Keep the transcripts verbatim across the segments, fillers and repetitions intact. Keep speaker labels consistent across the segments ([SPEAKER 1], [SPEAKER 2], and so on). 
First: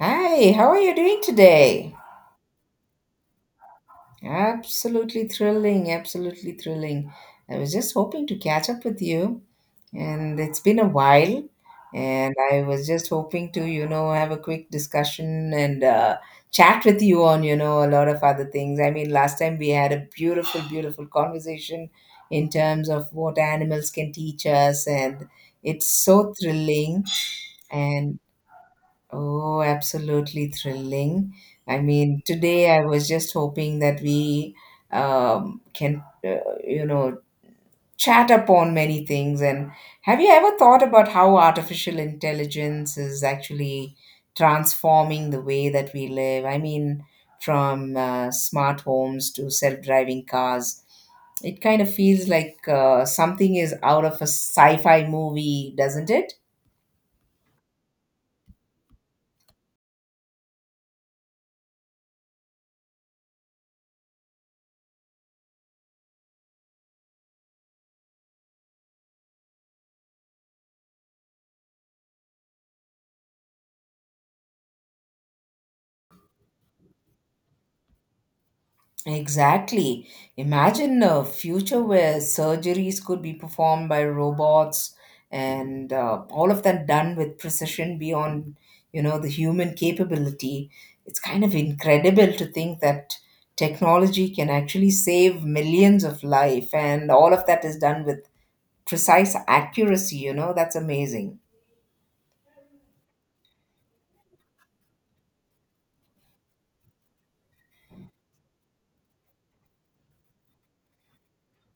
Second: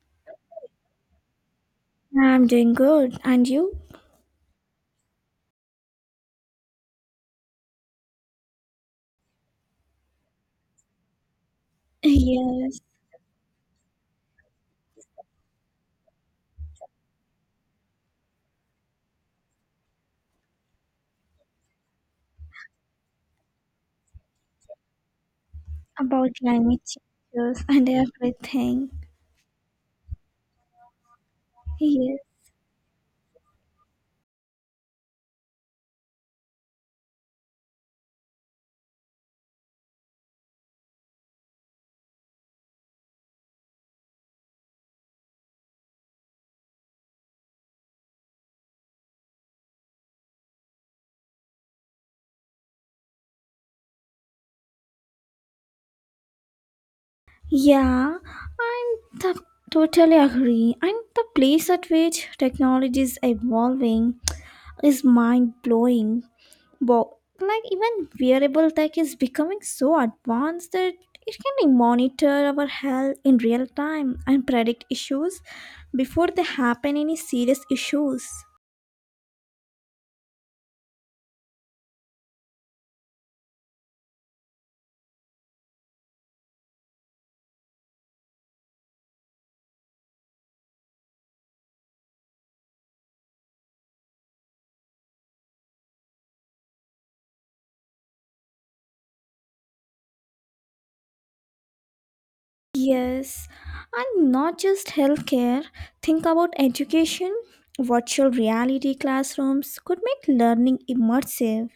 [SPEAKER 1] Hi, how are you doing today?
[SPEAKER 2] I'm doing good. And you?
[SPEAKER 1] Absolutely thrilling, absolutely thrilling. I was just hoping to catch up with you, and it's been a while, and I
[SPEAKER 2] Yes,
[SPEAKER 1] was just hoping to, you know, have a quick discussion and uh, chat with you on, you know, a lot of other things. I mean, last time we had a beautiful, beautiful conversation in terms of what animals can teach us, and it's
[SPEAKER 2] about
[SPEAKER 1] so
[SPEAKER 2] climate
[SPEAKER 1] thrilling.
[SPEAKER 2] changes and
[SPEAKER 1] And
[SPEAKER 2] everything.
[SPEAKER 1] oh, absolutely thrilling. I
[SPEAKER 2] Yes.
[SPEAKER 1] mean, today I was just hoping that we um, can, uh, you know, chat upon many things. And have you ever thought about how artificial intelligence is actually transforming the way that we live? I mean, from uh, smart homes to self-driving cars, it kind of feels like uh, something is out of a sci-fi movie, doesn't it?
[SPEAKER 2] Yeah, I'm t- totally agree. And the place at which technology is evolving is mind blowing. But like even wearable tech is becoming so advanced that it can monitor our health in real time and predict issues before they happen any serious issues.
[SPEAKER 1] Exactly. Imagine a future where surgeries could be performed by robots and uh, all of that done with precision beyond, you know, the human capability. It's kind of incredible to think that technology can actually save millions of life and all of that is done with precise accuracy, you know, that's amazing.
[SPEAKER 2] Yes, and not just healthcare. Think about education. Virtual reality classrooms could make learning immersive,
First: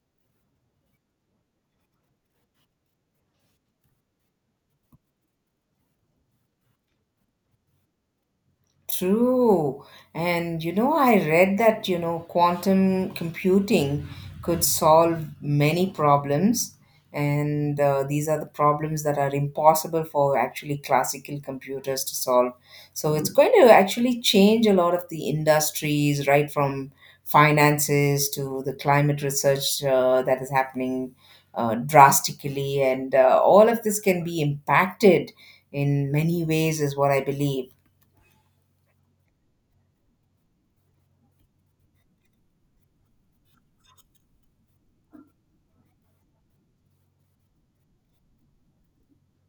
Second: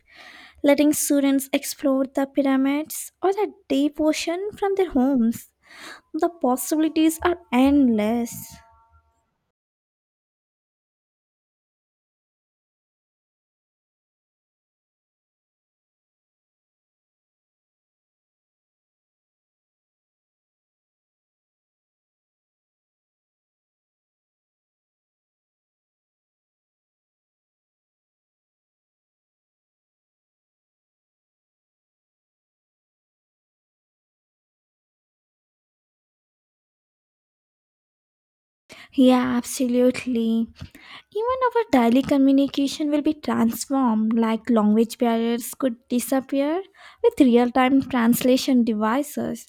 [SPEAKER 2] letting students explore the pyramids or the deep ocean from their homes. The possibilities are endless.
[SPEAKER 1] True. And you know, I read that, you know, quantum computing could solve many problems. And uh, these are the problems that are impossible for actually classical computers to solve. So it's going to actually change a lot of the industries, right from finances to the climate research uh, that is happening uh, drastically. And uh, all of this can be impacted in many ways, is what I believe.
[SPEAKER 2] Yeah, absolutely. Even our daily communication will be transformed, like language barriers could disappear with real time translation devices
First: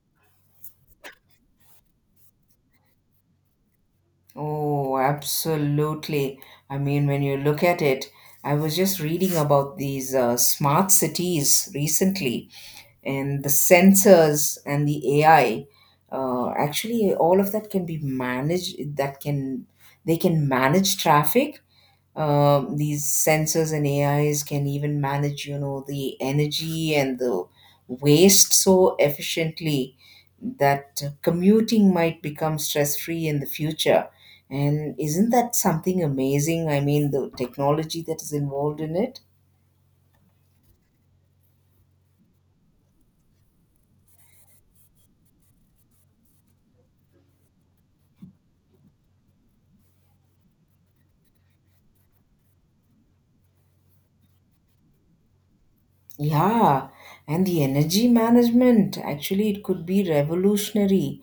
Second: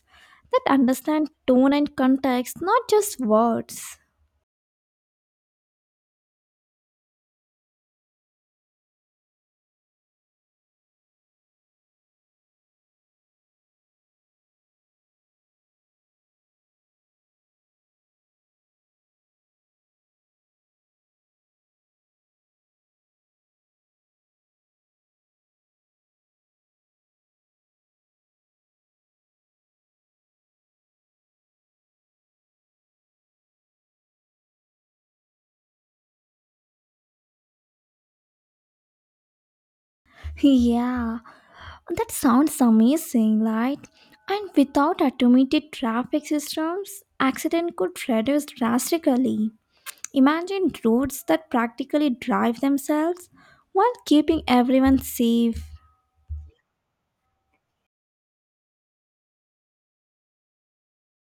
[SPEAKER 2] that understand tone and context, not just words.
[SPEAKER 1] Oh, absolutely. I mean, when you look at it, I was just reading about these uh, smart cities recently, and the sensors and the A I. Uh, actually, all of that can be managed. That can They can manage traffic um, these sensors and A Is can even manage, you know, the energy and the waste so efficiently that commuting might become stress-free in the future. And isn't that something amazing? I mean, the technology that is involved in it.
[SPEAKER 2] Yeah, that sounds amazing, right? And without automated traffic systems, accident could reduce drastically. Imagine roads that practically drive themselves while keeping everyone safe.
[SPEAKER 1] Yeah, and the energy management actually it could be revolutionary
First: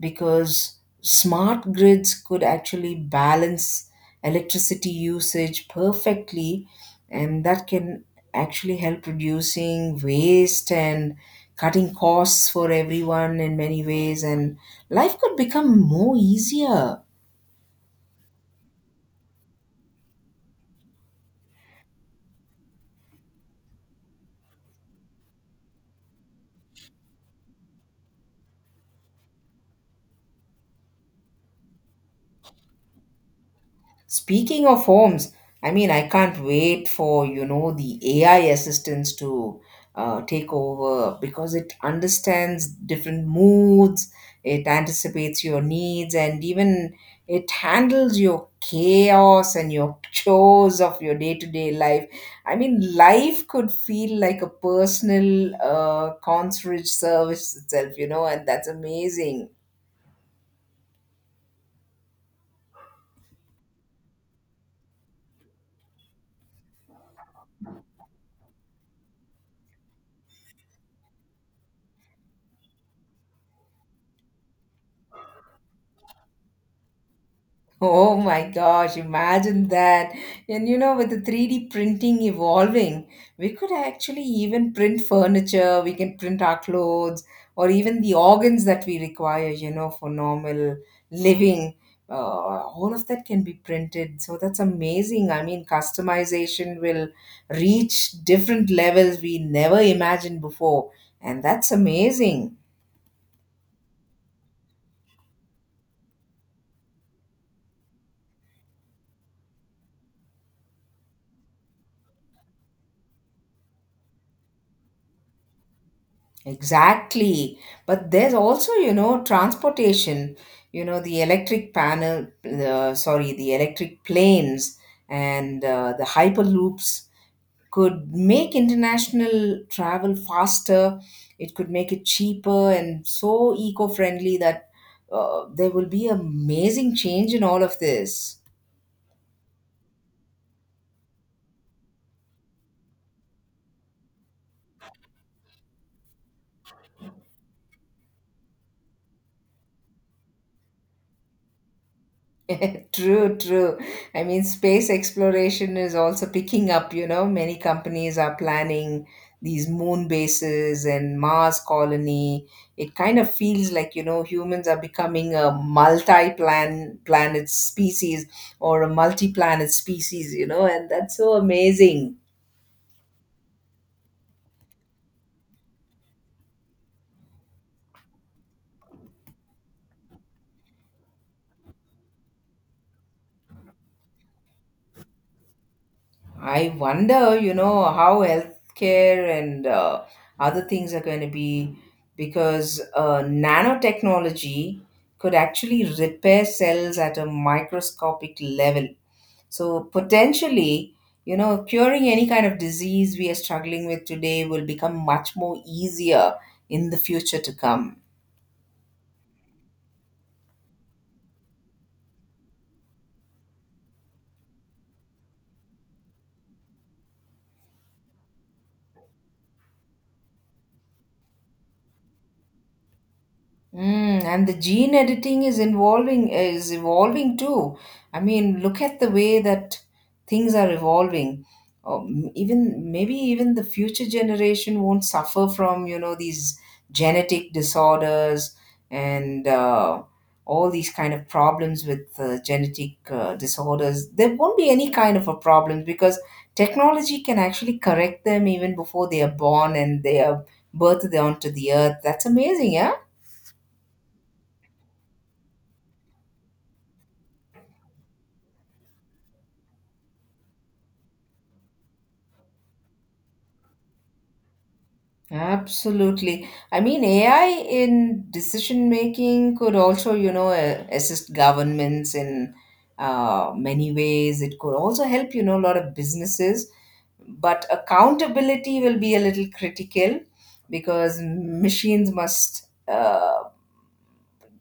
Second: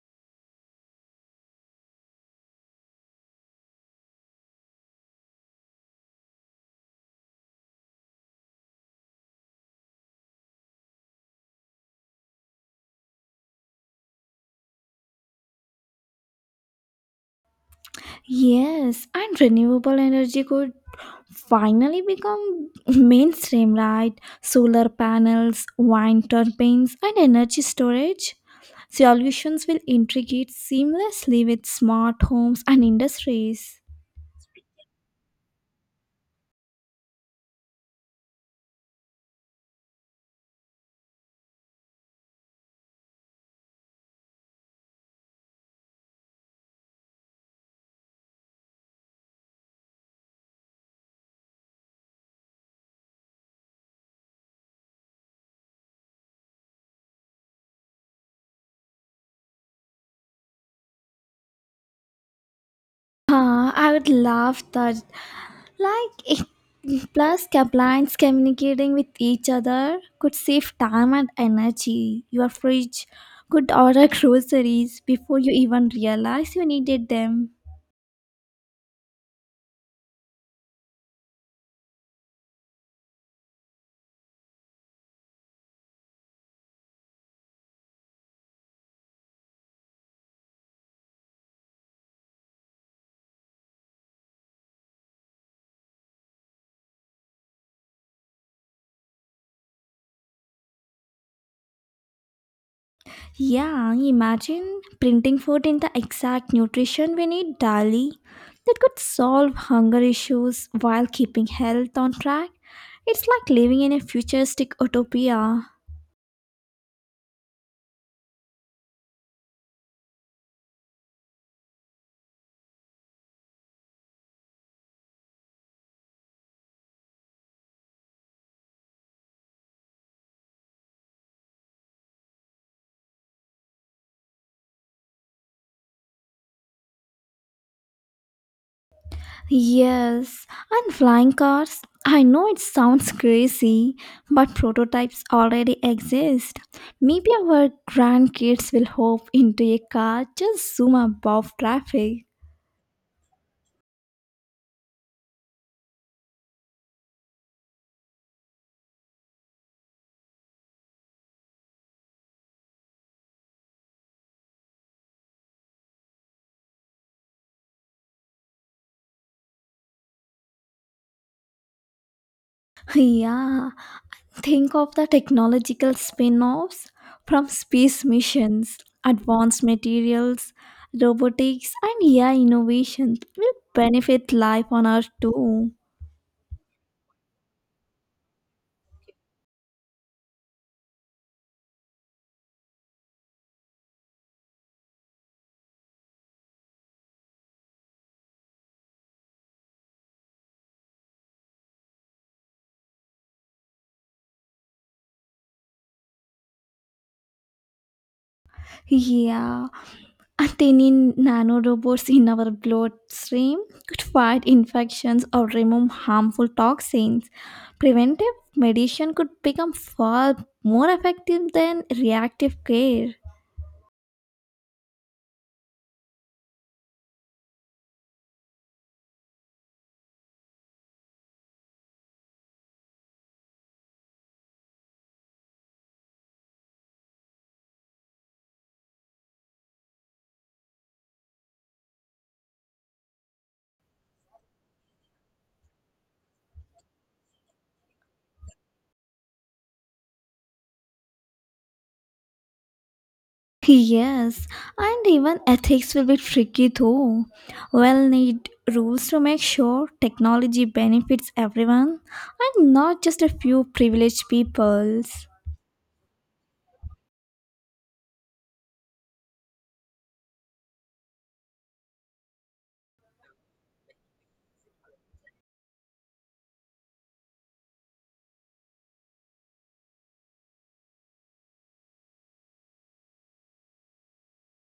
[SPEAKER 1] because smart grids could actually balance electricity usage perfectly and that can actually help reducing waste and cutting costs for everyone in many ways and life could become more easier.
[SPEAKER 2] Yes, and renewable energy could finally become mainstream, right? Solar panels, wind turbines, and energy storage solutions will integrate seamlessly with smart homes and industries.
[SPEAKER 1] Speaking of homes, I mean, I can't wait for, you know, the A I assistants to uh, take over because it understands different moods, it anticipates your needs, and even it handles your chaos and your chores of your day-to-day life. I mean, life could feel like a personal uh, concierge service itself, you know, and that's amazing.
[SPEAKER 2] Ah, I would love that. Like, it, plus, clients communicating with each other could save time and energy. Your fridge could order groceries before you even realize you needed them.
[SPEAKER 1] Oh my gosh, imagine that. And you know, with the three D printing evolving, we could actually even print furniture, we can print our clothes, or even the organs that we require, you know, for normal living. Uh, all of that can be printed. So that's amazing. I mean, customization will reach different levels we never imagined before. And that's amazing.
[SPEAKER 2] Yeah, imagine printing food in the exact nutrition we need daily. That could solve hunger issues while keeping health on track. It's like living in a futuristic utopia.
[SPEAKER 1] Exactly. But there's also, you know, transportation, you know, the electric panel, uh, sorry, the electric planes and uh, the hyperloops could make international travel faster. It could make it cheaper and so eco-friendly that uh, there will be amazing change in all of this.
[SPEAKER 2] Yes, and flying cars. I know it sounds crazy, but prototypes already exist. Maybe our grandkids will hop into a car just zoom above traffic.
[SPEAKER 1] True, true. I mean, space exploration is also picking up, you know. Many companies are planning these moon bases and Mars colony. It kind of feels like, you know, humans are becoming a multi-plan planet species or a multi-planet species, you know, and that's so amazing.
[SPEAKER 2] Yeah, think of the technological spin offs from space missions, advanced materials, robotics, and A I innovations will benefit life on Earth too.
[SPEAKER 1] I wonder, you know, how healthcare and uh, other things are going to be because uh, nanotechnology could actually repair cells at a microscopic level. So, potentially, you know, curing any kind of disease we are struggling with today will become much more easier in the future to come.
[SPEAKER 2] Yeah, and tiny nano robots in our bloodstream could fight infections or remove harmful toxins. Preventive medicine could become far more effective than reactive care.
[SPEAKER 1] Mm, and the gene editing is involving is evolving too. I mean, look at the way that things are evolving. Um, even maybe even the future generation won't suffer from you know these genetic disorders and uh, all these kind of problems with uh, genetic uh, disorders. There won't be any kind of a problem because technology can actually correct them even before they are born and they are birthed onto the earth. That's amazing, yeah.
[SPEAKER 2] Yes, and even ethics will be tricky though. We'll need rules to make sure technology benefits everyone and not just a few privileged peoples.
[SPEAKER 1] Absolutely. I mean, A I in decision making could also, you know, uh, assist governments in uh, many ways. It could also help, you know, a lot of businesses. But accountability will be a little critical because machines must uh,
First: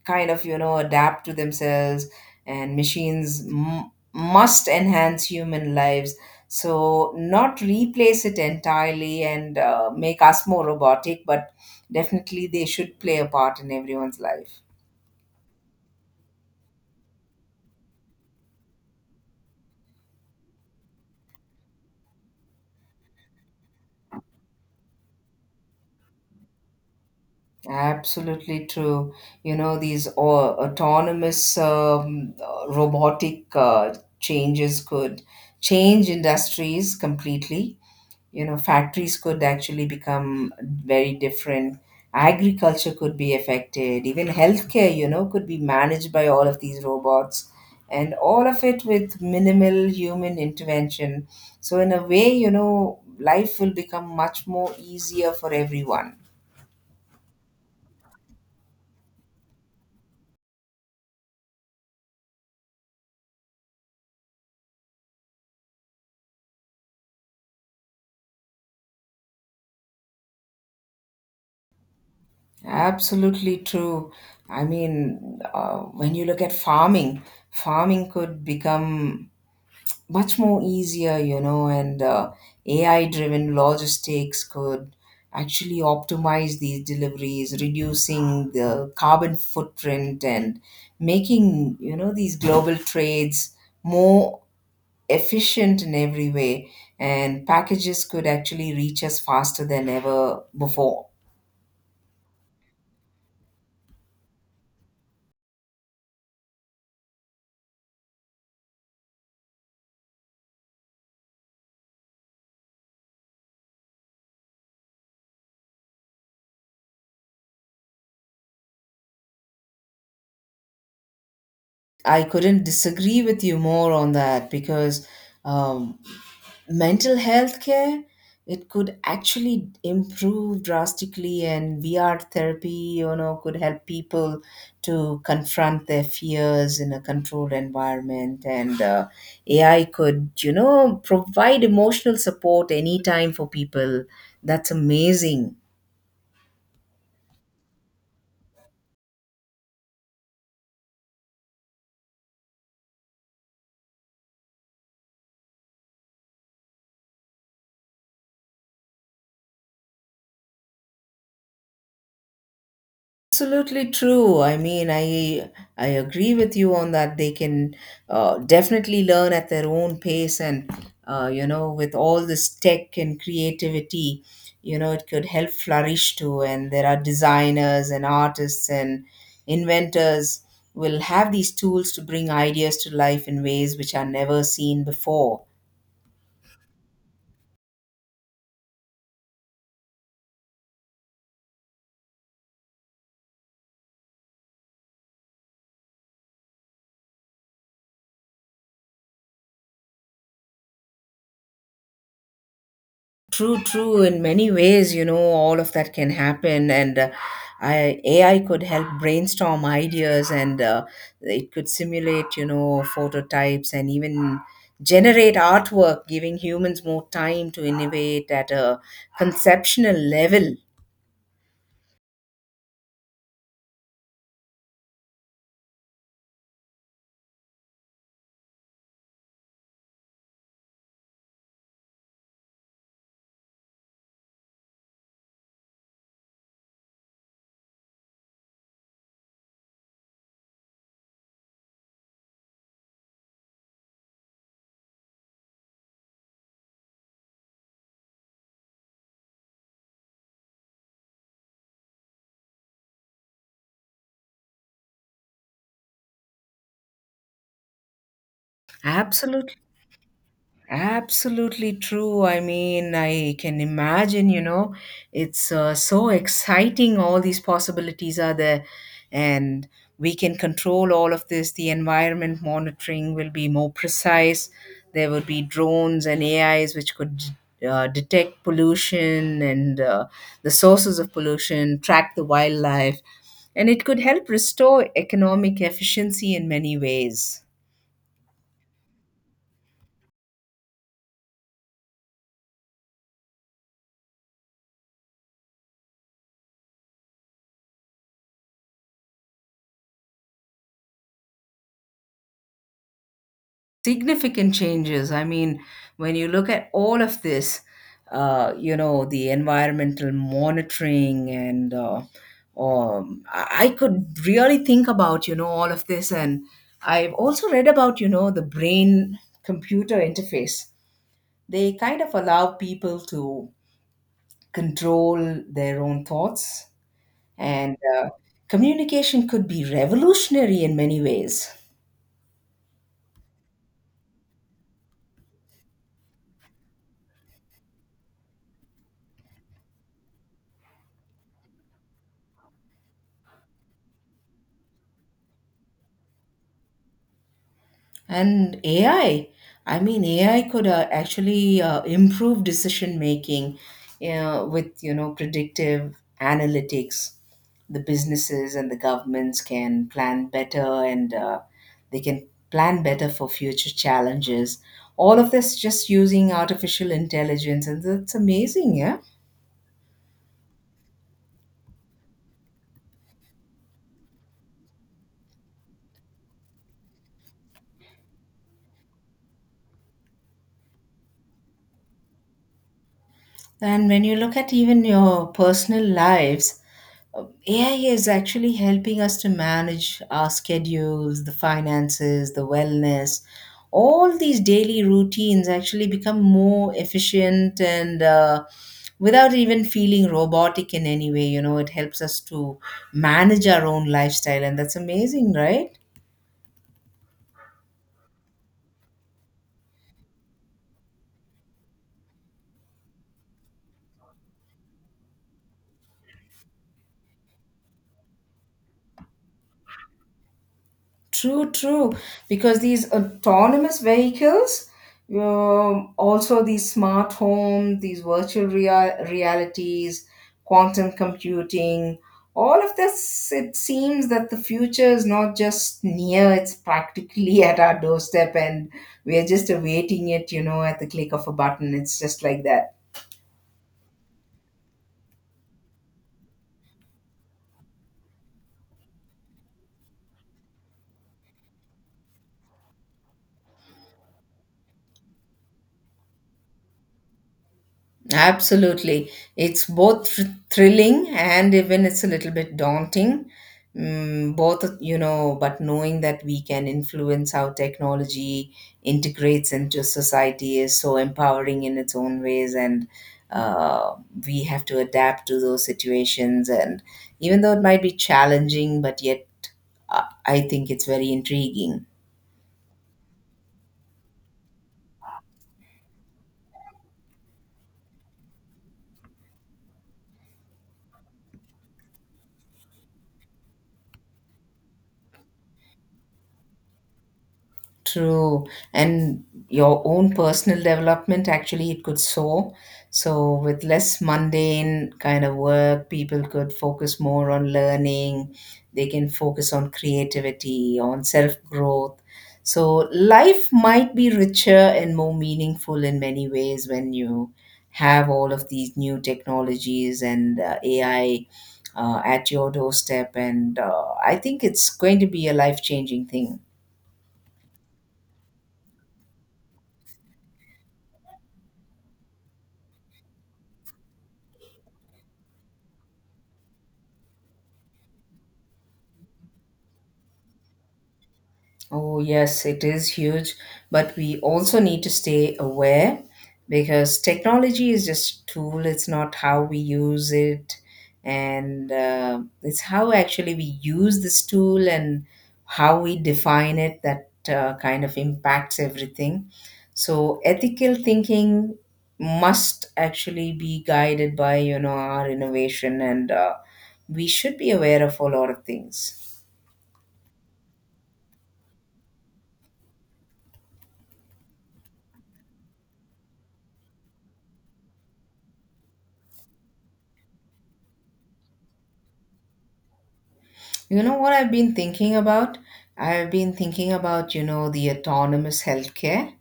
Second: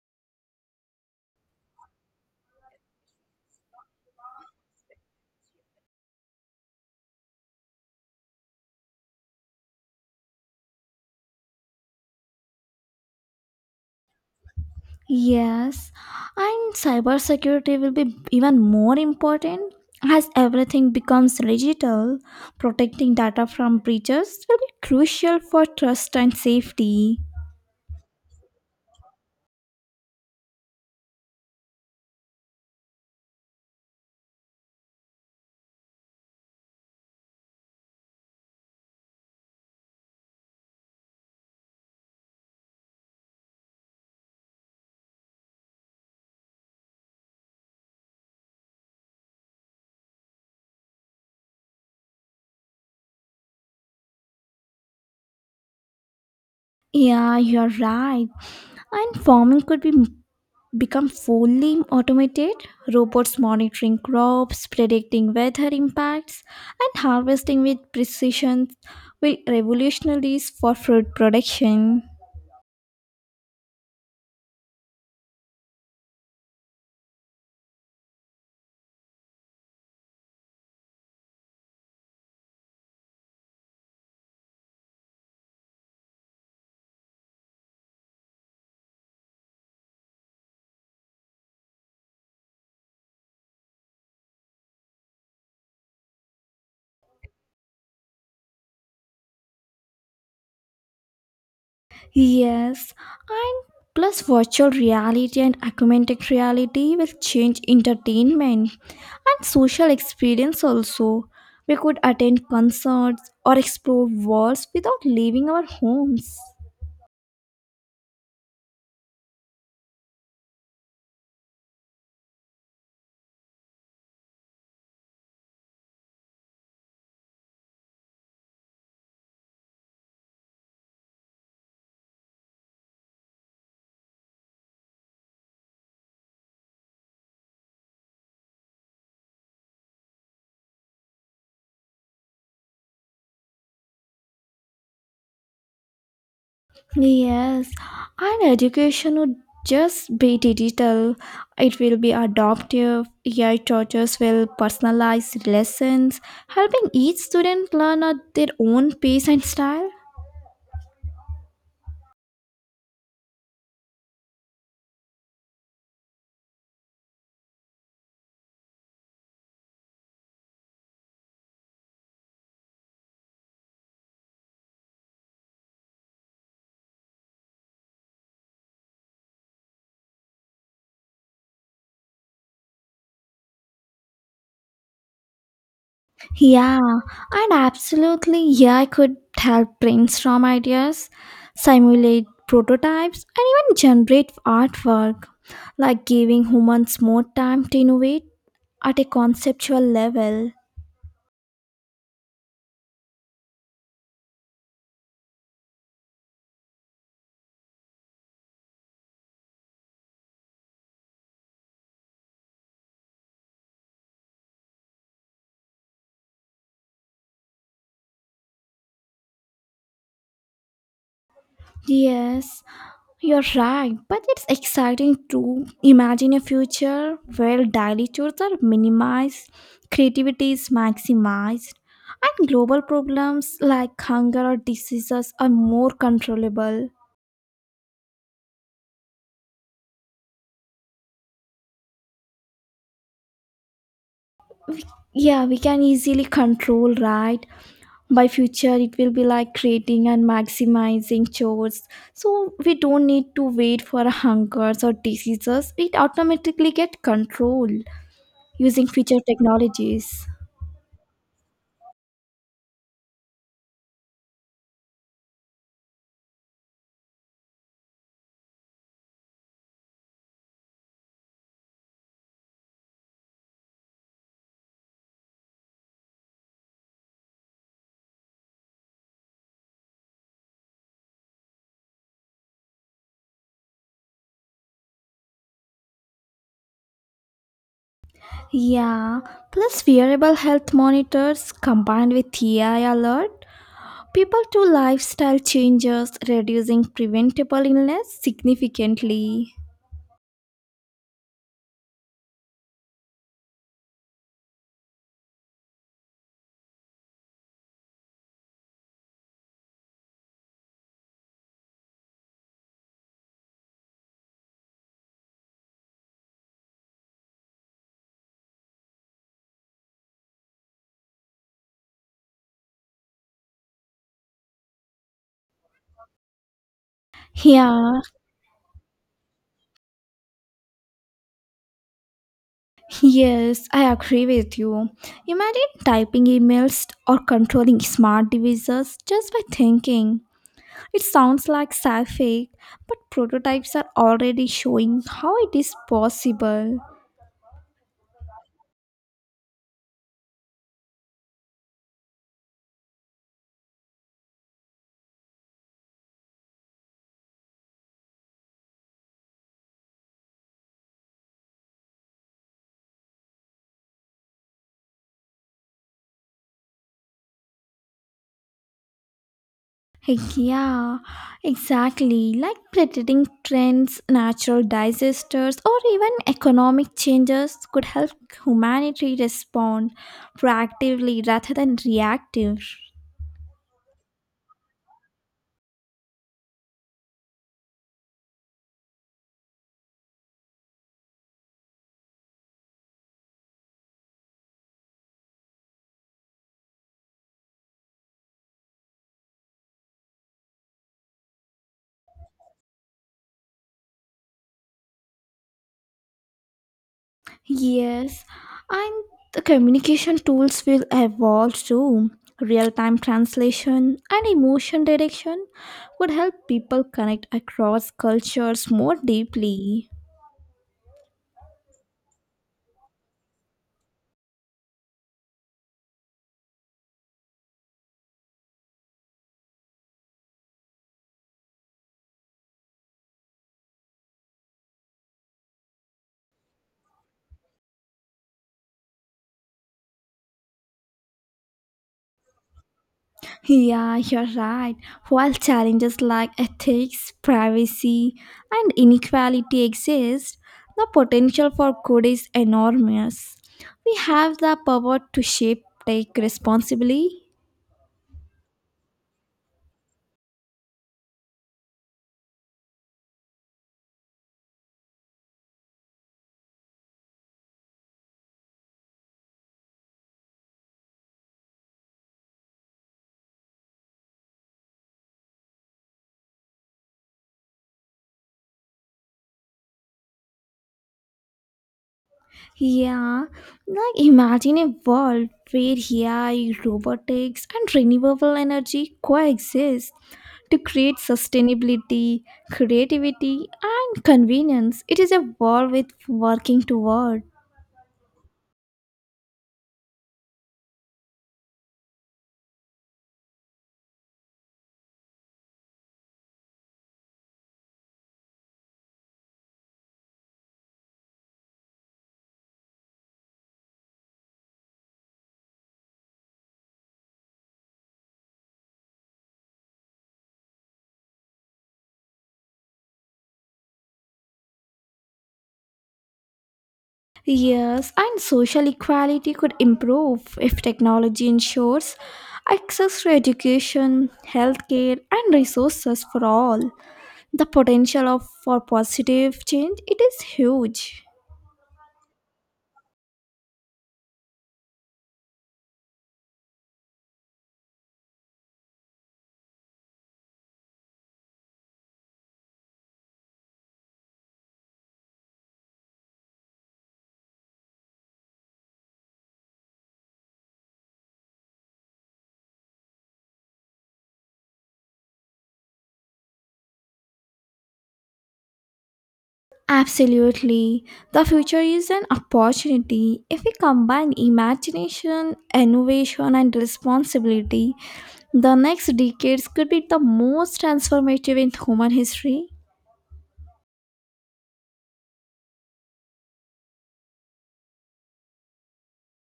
[SPEAKER 1] kind of you know adapt to themselves and machines m- must enhance human lives so not replace it entirely and uh, make us more robotic but definitely they should play a part in everyone's life.
[SPEAKER 2] Yes, and cybersecurity will be even more important as everything becomes digital. Protecting data from breaches will be crucial for trust and safety.
[SPEAKER 1] Absolutely true, you know, these au- autonomous um, uh, robotic uh, changes could change industries completely, you know, factories could actually become very different, agriculture could be affected, even healthcare, you know, could be managed by all of these robots, and all of it with minimal human intervention. So in a way, you know, life will become much more easier for everyone.
[SPEAKER 2] Yeah, you're right. And farming could be become fully automated, robots monitoring crops, predicting weather impacts, and harvesting with precision will revolutionize for food production.
[SPEAKER 1] Absolutely true. I mean, uh, when you look at farming, farming could become much more easier, you know, and uh, A I driven logistics could actually optimize these deliveries, reducing the carbon footprint and making, you know, these global trades more efficient in every way. And packages could actually reach us faster than ever before.
[SPEAKER 2] Yes, and plus virtual reality and augmented reality will change entertainment and social experience also. We could attend concerts or explore worlds without leaving our homes.
[SPEAKER 1] I couldn't disagree with you more on that because. um Mental health care, it could actually improve drastically, and V R therapy, you know, could help people to confront their fears in a controlled environment, and uh, AI could, you know, provide emotional support anytime for people. That's amazing.
[SPEAKER 2] Yes, and education would just be digital. It will be adaptive. A I teachers will personalize lessons, helping each student learn at their own pace and style.
[SPEAKER 1] Absolutely true. I mean, I I agree with you on that. They can uh, definitely learn at their own pace, and uh, you know, with all this tech and creativity, you know, it could help flourish too. And there are designers and artists and inventors will have these tools to bring ideas to life in ways which are never seen before.
[SPEAKER 2] Yeah, and absolutely, A I could help brainstorm ideas, simulate prototypes, and even generate artwork, like giving humans more time to innovate at a conceptual level.
[SPEAKER 1] True, true. In many ways, you know, all of that can happen, and uh, I, A I could help brainstorm ideas, and uh, it could simulate, you know, phototypes and even generate artwork, giving humans more time to innovate at a conceptual level.
[SPEAKER 2] Yes, you're right, but it's exciting to imagine a future where daily chores are minimized, creativity is maximized, and global problems like hunger or diseases are more controllable. Yeah, we can easily control, right? By future, it will be like creating and maximizing chores. So we don't need to wait for hungers or diseases. It automatically get controlled using future
[SPEAKER 1] Absolutely.
[SPEAKER 2] technologies.
[SPEAKER 1] Absolutely true. I mean, I can imagine, you know, it's uh, so exciting. All these possibilities are there, and we can control all of this. The environment monitoring will be more precise. There would be drones and A Is which could uh, detect pollution and uh, the sources of pollution, track the wildlife, and it could help restore economic efficiency in many ways.
[SPEAKER 2] Yeah, plus wearable health monitors combined with A I alert, people to lifestyle changes reducing preventable illness significantly.
[SPEAKER 1] Significant changes. I mean, when you look at all of this, uh, you know, the environmental monitoring and uh, um, I I could really think about, you know, all of this. And I've also read about, you know, the brain computer interface. They kind of allow people to control their own thoughts, and
[SPEAKER 2] Yeah,
[SPEAKER 1] uh, communication could be revolutionary in many ways.
[SPEAKER 2] yes, I agree with you. Imagine typing emails or controlling smart devices just by thinking. It sounds like sci fi, but prototypes are already showing how it is possible.
[SPEAKER 1] And A I, I I mean, A I could uh, actually uh, improve decision making uh, with you know predictive analytics. The businesses and the governments can plan better, and uh, they can plan better for future challenges. All of this just using artificial intelligence, and that's amazing, yeah.
[SPEAKER 2] Heck yeah, exactly. Like predicting trends, natural disasters, or even economic changes could help humanity respond proactively rather than reactive.
[SPEAKER 1] And when you look at even your personal lives, uh, A I is actually helping us to manage our schedules, the finances, the wellness. All these daily routines actually become more efficient and uh, without even feeling robotic in any way. You know, it helps us to manage our own lifestyle, and that's amazing, right?
[SPEAKER 2] Yes, and the communication tools will evolve too. Real time translation and emotion direction would help people connect across cultures more deeply.
[SPEAKER 1] True, true. Because these autonomous vehicles, um, also these smart home, these virtual rea- realities, quantum computing, all of this, it seems that the future is not just near, it's practically at our doorstep, and we're just awaiting it, you know, at the click of a button. It's just like that.
[SPEAKER 2] Yeah, you're right. While challenges like ethics, privacy, and inequality exist, the potential for good is enormous. We have the power to shape, take responsibly.
[SPEAKER 1] Absolutely. It's both thr- thrilling and even it's a little bit daunting. Mm, both, you know, but knowing that we can influence how technology integrates into society is so empowering in its own ways. And uh, we have to adapt to those situations. And even though it might be challenging, but yet uh, I think it's very intriguing.
[SPEAKER 2] Yeah, like imagine a world where A I, robotics, and renewable energy coexist to create sustainability, creativity, and convenience. It is a world with working toward.
[SPEAKER 1] True. And your own personal development, actually, it could soar. So, with less mundane kind of work, people could focus more on learning. They can focus on creativity, on self growth. So, life might be richer and more meaningful in many ways when you have all of these new technologies and uh, A I uh, at your doorstep. And uh, I think it's going to be a life changing thing.
[SPEAKER 2] Yes, and social equality could improve if technology ensures access to education, healthcare, and resources for all. The potential of for positive change it is huge.
[SPEAKER 1] Oh, yes, it is huge, but we also need to stay aware because technology is just a tool, it's not how we use it, and uh, it's how actually we use this tool and how we define it that uh, kind of impacts everything. So, ethical thinking must actually be guided by you know our innovation and uh, we should be aware of a lot of things
[SPEAKER 2] Absolutely. The future is an opportunity. If we combine imagination, innovation, and responsibility, the next decades could be the most transformative in human history.
[SPEAKER 1] You know what I've been thinking about? I've been thinking about, you know, the autonomous healthcare,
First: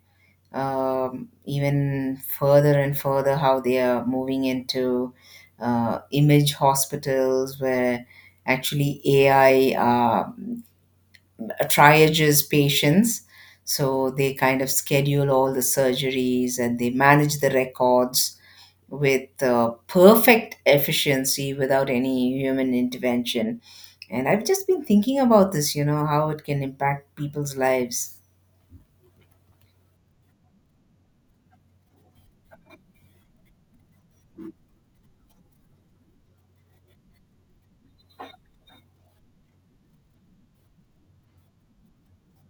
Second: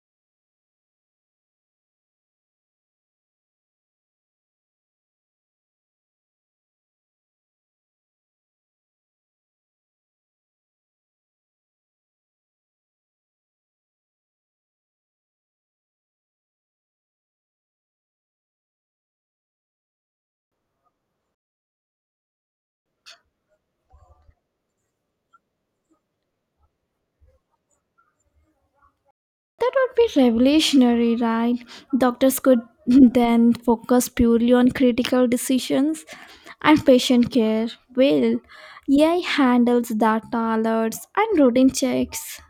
[SPEAKER 1] um, even further and further, how they are moving into uh, image hospitals where actually A I uh, triages patients. So they kind of schedule all the surgeries and they manage the records with uh, perfect efficiency without any human intervention. And I've just been thinking about this, you know, how it can impact people's lives.
[SPEAKER 2] That would be revolutionary, right? Doctors could then focus purely on critical decisions and patient care. Well, A I handles data alerts and routine checks.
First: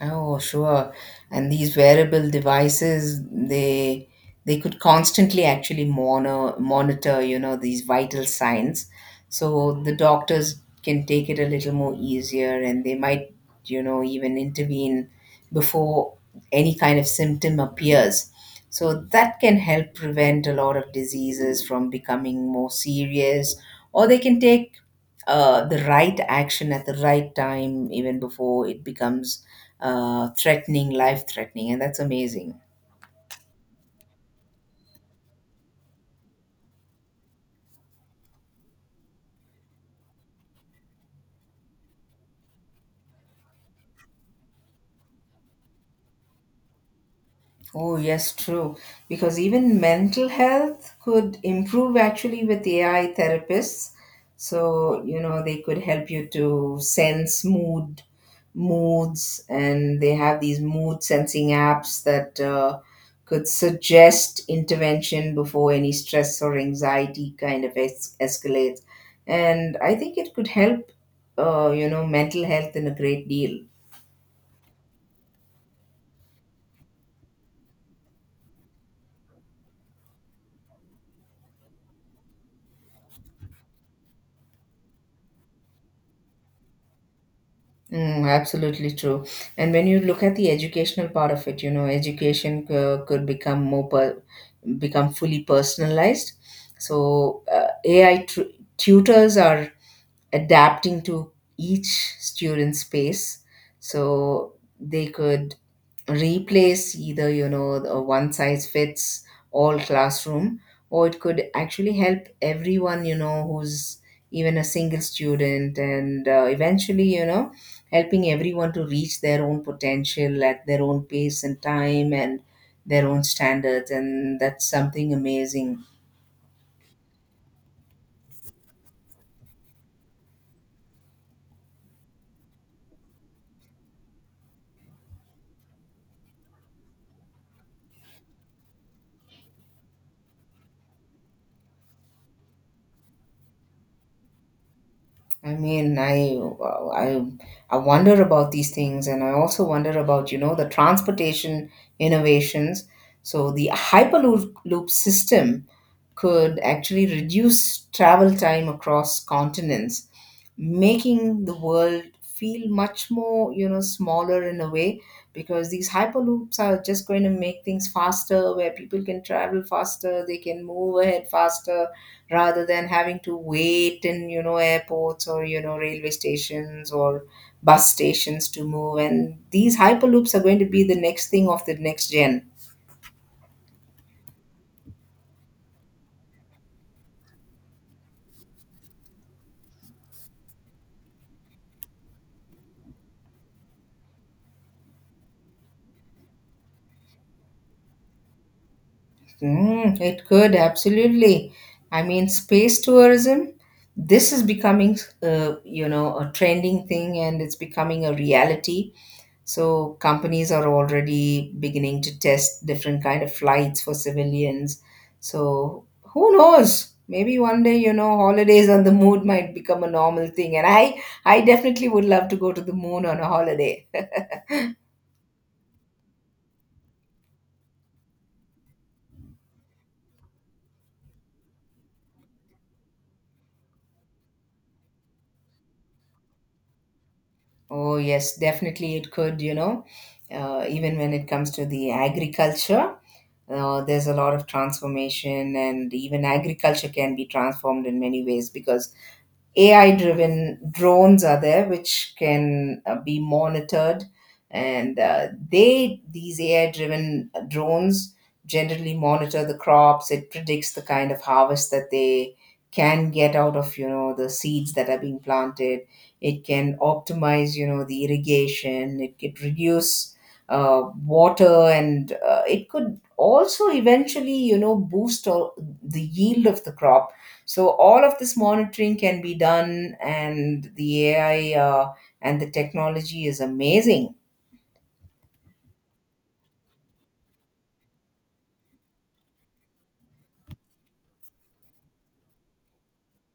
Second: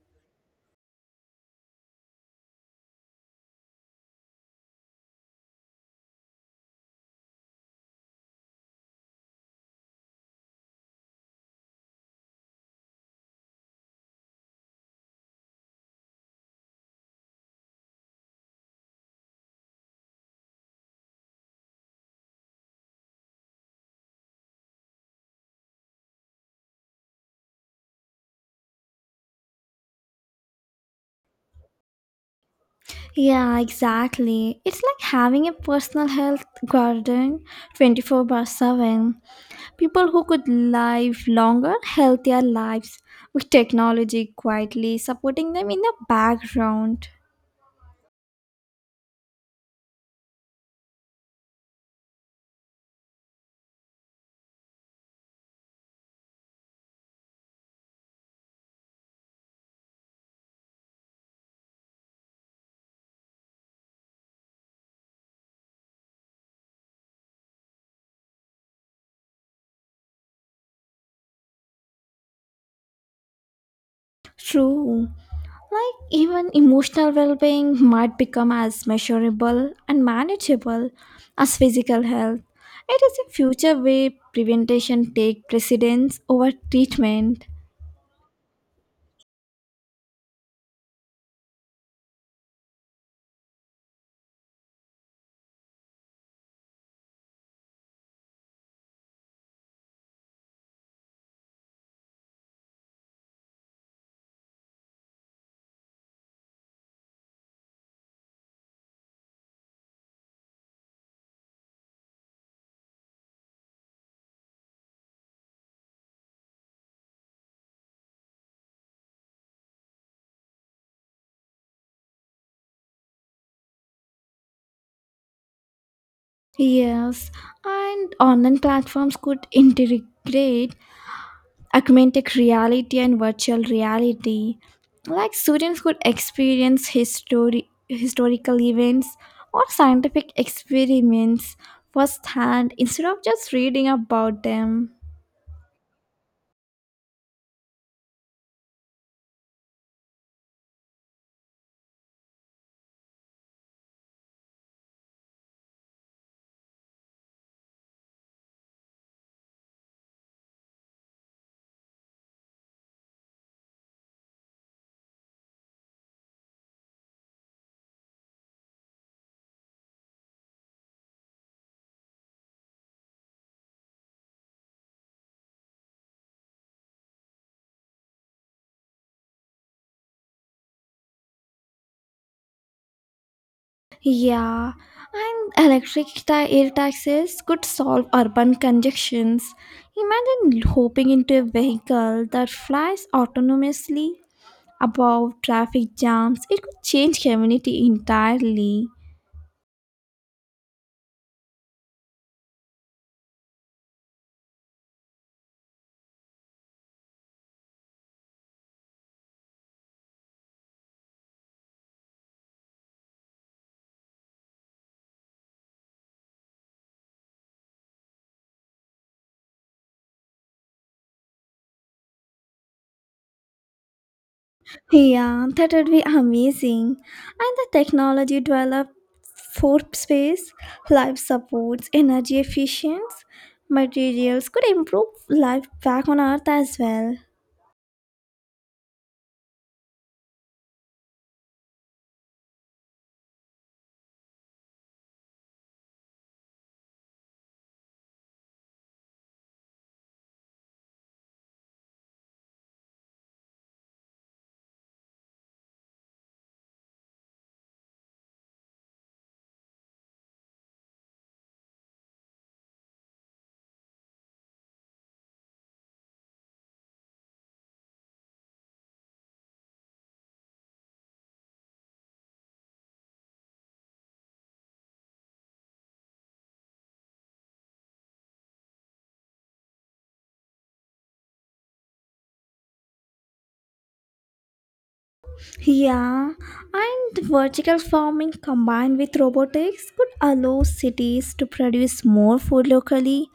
[SPEAKER 1] Oh, sure. And these wearable devices, they they could constantly actually monitor monitor, you know, these vital signs. So the doctors can take it a little more easier and they might, you know, even intervene before any kind of symptom appears. So that can help prevent a lot of diseases from becoming more serious, or they can take uh, the right action at the right time, even before it becomes uh, threatening, life threatening, and that's amazing.
[SPEAKER 2] Yeah, exactly. It's like having a personal health garden twenty-four seven. People who could live longer, healthier lives with technology quietly supporting them in the background.
[SPEAKER 1] Oh, yes, true. Because even mental health could improve actually with A I therapists. So, you know, they could help you to sense mood, moods, and they have these mood sensing apps that uh, could suggest intervention before any stress or anxiety kind of es- escalates. And I think it could help, uh, you know, mental health in a great deal.
[SPEAKER 2] True. Like even emotional well-being might become as measurable and manageable as physical health. It is a future where prevention take precedence over treatment.
[SPEAKER 1] Mm, absolutely true. And when you look at the educational part of it, you know, education c- could become more per- become fully personalized. So uh, A I tr- tutors are adapting to each student's pace. So they could replace either you know the one size fits all classroom or it could actually help everyone you know who's even a single student and uh, eventually you know helping everyone to reach their own potential at their own pace and time and their own standards and that's something amazing.
[SPEAKER 2] Yes, and online platforms could integrate augmented reality and virtual reality. Like students could experience histori- historical events or scientific experiments firsthand instead of just reading about them.
[SPEAKER 1] I mean, I, I, I wonder about these things, and I also wonder about, you know, the transportation innovations. So the Hyperloop loop system could actually reduce travel time across continents, making the world feel much more, you know, smaller in a way, because these Hyperloops are just going to make things faster, where people can travel faster, they can move ahead faster, rather than having to wait in you know airports or you know railway stations or bus stations to move and these hyperloops are going to be the next thing of the next gen.
[SPEAKER 2] Yeah, and electric ta- air taxis could solve urban congestions. Imagine hopping into a vehicle that flies autonomously above traffic jams. It could change community entirely.
[SPEAKER 1] Mm, it could absolutely. I mean, space tourism, this is becoming uh, you know a trending thing and it's becoming a reality. So companies are already beginning to test different kind of flights for civilians. So who knows? Maybe one day, you know, holidays on the moon might become a normal thing. And I, I definitely would love to go to the moon on a holiday.
[SPEAKER 2] Yeah, that would be amazing. And the technology developed for space, life supports, energy efficiency, materials could improve life back on Earth as well.
[SPEAKER 1] Oh, yes, definitely it could, you know, uh, even when it comes to the agriculture. Uh, there's a lot of transformation, and even agriculture can be transformed in many ways because A I driven drones are there which can uh, be monitored and uh, they these A I driven drones generally monitor the crops, it predicts the kind of harvest that they can get out of you know the seeds that are being planted, it can optimize you know the irrigation, it could reduce uh, water and uh, it could also eventually you know boost all the yield of the crop. So all of this monitoring can be done, and the A I uh, and the technology is amazing.
[SPEAKER 2] Yeah, and vertical farming combined with robotics could allow cities to produce more food locally,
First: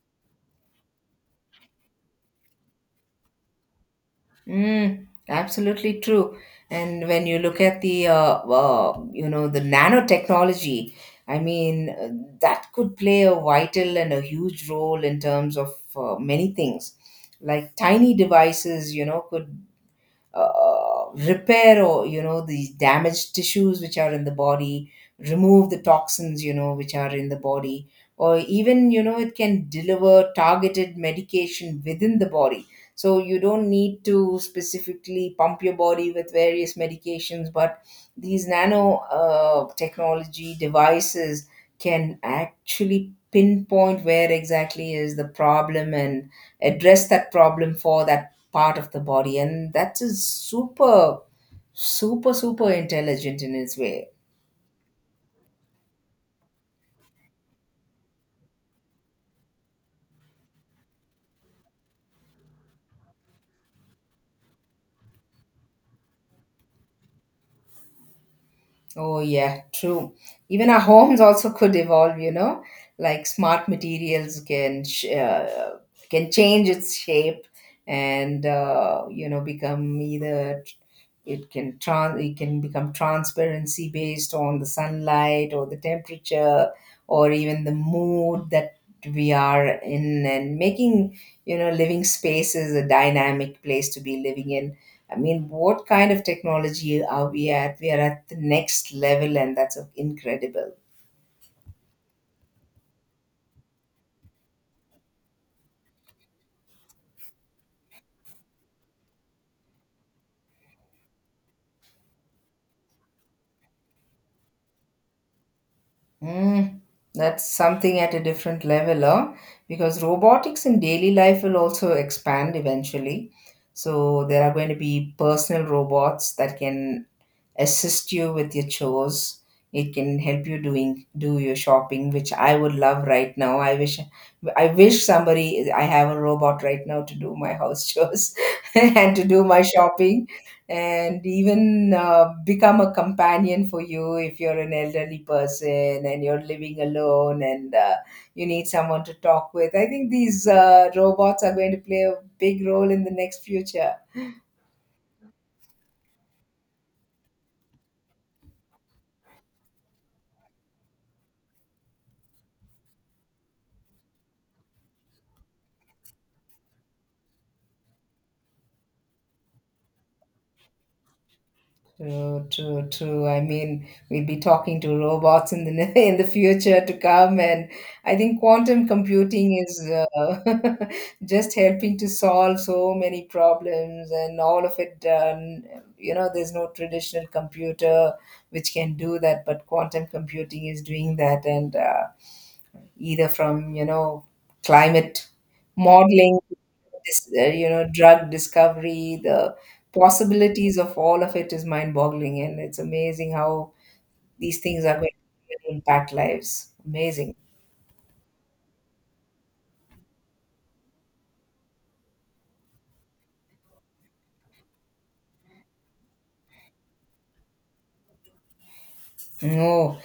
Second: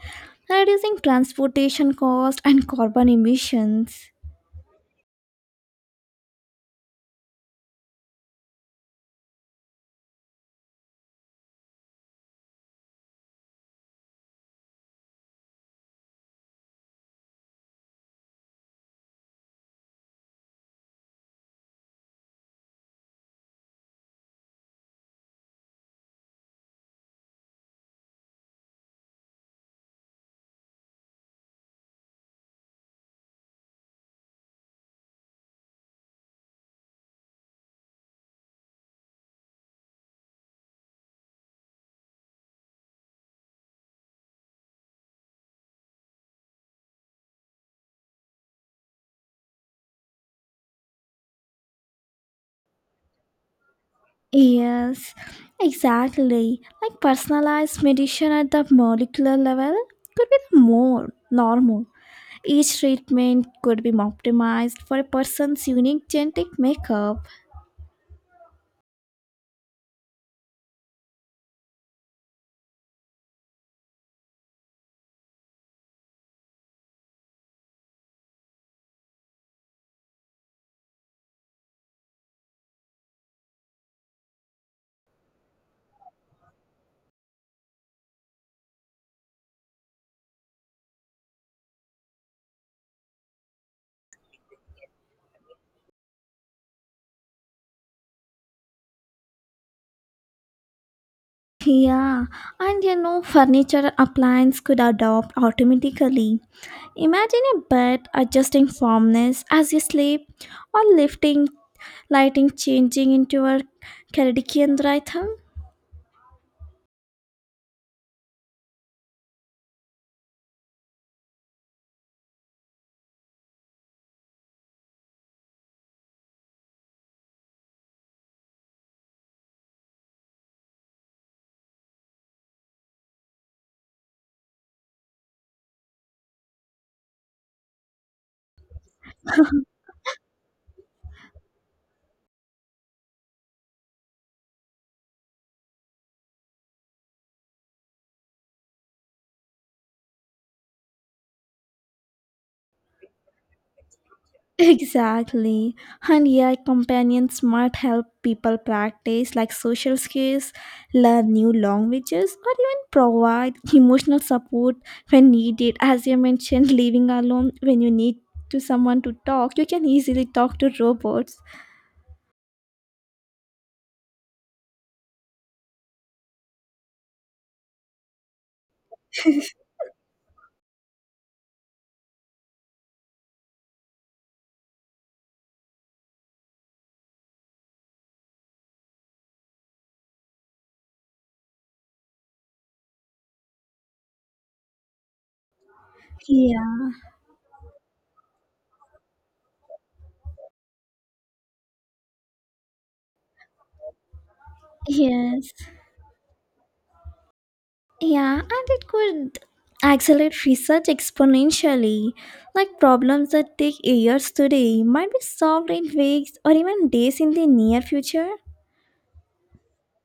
[SPEAKER 2] reducing transportation costs and carbon emissions.
[SPEAKER 1] Mm, absolutely true. And when you look at the uh, uh, you know the nanotechnology, I mean uh, that could play a vital and a huge role in terms of uh, many things. Like tiny devices, you know, could uh, repair or you know these damaged tissues which are in the body, remove the toxins you know which are in the body, or even you know it can deliver targeted medication within the body. So you don't need to specifically pump your body with various medications, but these nano uh, technology devices can actually pinpoint where exactly is the problem and address that problem for that part of the body, and that is super super super intelligent in its way.
[SPEAKER 2] Yes, exactly. Like personalized medicine at the molecular level could be more normal. Each treatment could be optimized for a person's unique genetic makeup.
[SPEAKER 1] Oh, yeah, true. Even our homes also could evolve, you know, like smart materials can sh- uh, can change its shape and uh, you know become either it can trans it can become transparency based on the sunlight or the temperature or even the mood that we are in, and making you know living spaces a dynamic place to be living in. I mean, what kind of technology are we at? We are at the next level, and that's incredible.
[SPEAKER 2] Yeah, and you know, furniture appliance could adopt automatically. Imagine a bed adjusting firmness as you sleep, or lifting lighting changing into a circadian rhythm.
[SPEAKER 1] Mm, that's something at a different level, huh? Because robotics in daily life will also expand eventually. So there are going to be personal robots that can assist you with your chores, it can help you doing do your shopping, which I would love right now. I wish i wish somebody, I have a robot right now to do my house chores and to do my shopping, and even uh, become a companion for you if you're an elderly person and you're living alone and uh, you need someone to talk with. I think these uh, robots are going to play a big role in the next future.
[SPEAKER 2] Exactly. And A I companions might help people practice like social skills, learn new languages, or even provide emotional support when needed. As you mentioned, living alone when you need to someone to talk, you can easily talk to robots.
[SPEAKER 1] True, true, true. I mean, we'll be talking to robots in the in the future to come, and I think quantum computing is uh, just helping to solve so many problems, and all of it done. You know, there's no traditional computer which can do that, but quantum computing is doing that, and uh, either from you know climate modeling,
[SPEAKER 2] Yeah.
[SPEAKER 1] dis- uh, you know, drug discovery, the possibilities of all of it is mind-boggling, and it's amazing how these things are going
[SPEAKER 2] Yes.
[SPEAKER 1] to impact lives. Amazing.
[SPEAKER 2] Yeah, and it could accelerate research exponentially. Like problems that take years today might be solved in weeks or even days in the near future.
[SPEAKER 1] No,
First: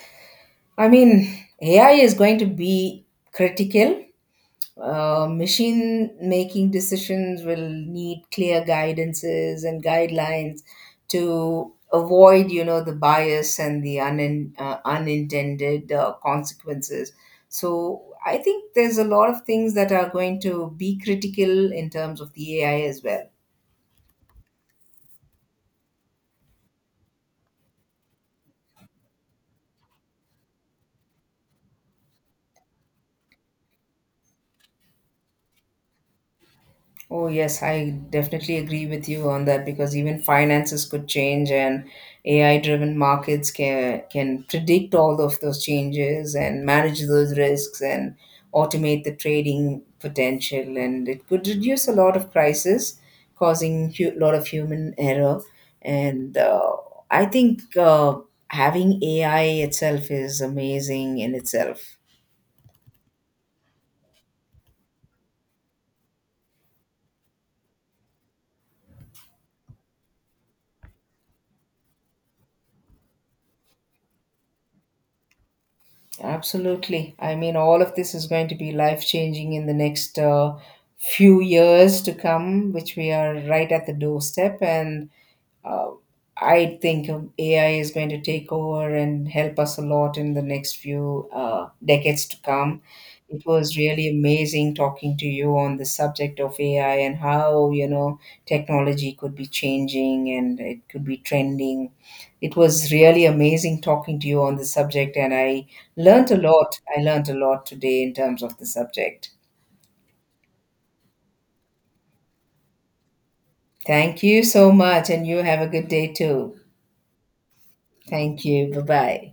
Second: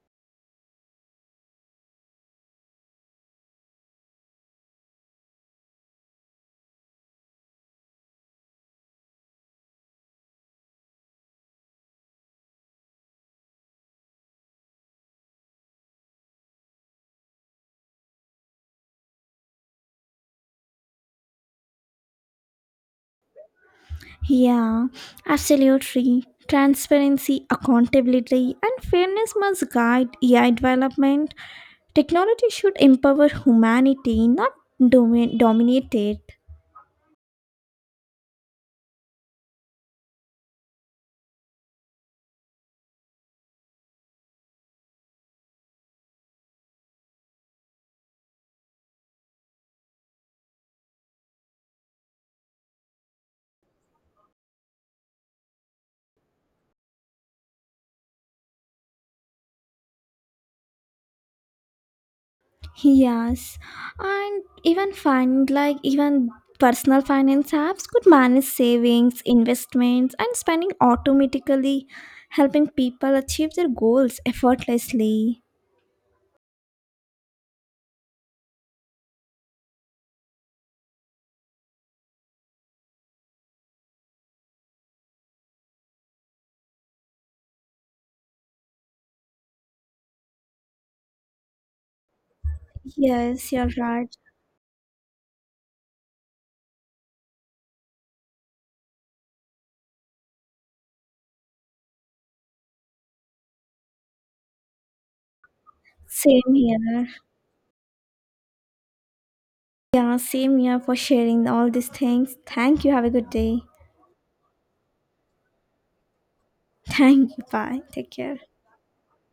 [SPEAKER 1] I mean, A I is going to be critical. Uh, machine making decisions will need clear guidances and guidelines to avoid you know the bias and the un- uh, unintended uh, consequences. So I think there's a lot of things that are going to be critical in terms of the AI as well.
[SPEAKER 2] Yeah, absolutely. Transparency, accountability, and fairness must guide A I development. Technology should empower humanity, not domi- dominate it.
[SPEAKER 1] Oh, yes, I definitely agree with you on that because even finances could change and A I-driven markets can can predict all of those changes and manage those risks and automate the trading potential and it could reduce a lot of crisis, causing a lot of human error. And uh, I think uh, having A I itself is amazing in itself.
[SPEAKER 2] Yes, and even find like even personal finance apps could manage savings, investments, and spending automatically, helping people achieve their goals effortlessly.
[SPEAKER 1] Absolutely. I mean, all of this is going to be life changing in the next uh, few years to come, which we are right at the doorstep. And uh, I think um, A I is going to take over and help us a lot in the next few uh, decades to come. It
[SPEAKER 2] Yes, you're
[SPEAKER 1] was really
[SPEAKER 2] right.
[SPEAKER 1] amazing talking to you on the subject of A I and how, you know, technology could be changing and it could be trending. It was really amazing talking to you on the subject, and I learned a
[SPEAKER 2] Same
[SPEAKER 1] lot. I
[SPEAKER 2] here.
[SPEAKER 1] learned a lot today in terms of the subject.
[SPEAKER 2] Yeah, same here for sharing all these things. Thank you. Have a good day.
[SPEAKER 1] Thank you so much, and you have a good day too.
[SPEAKER 2] Thank you. Bye. Take care.
[SPEAKER 1] Thank you. Bye bye.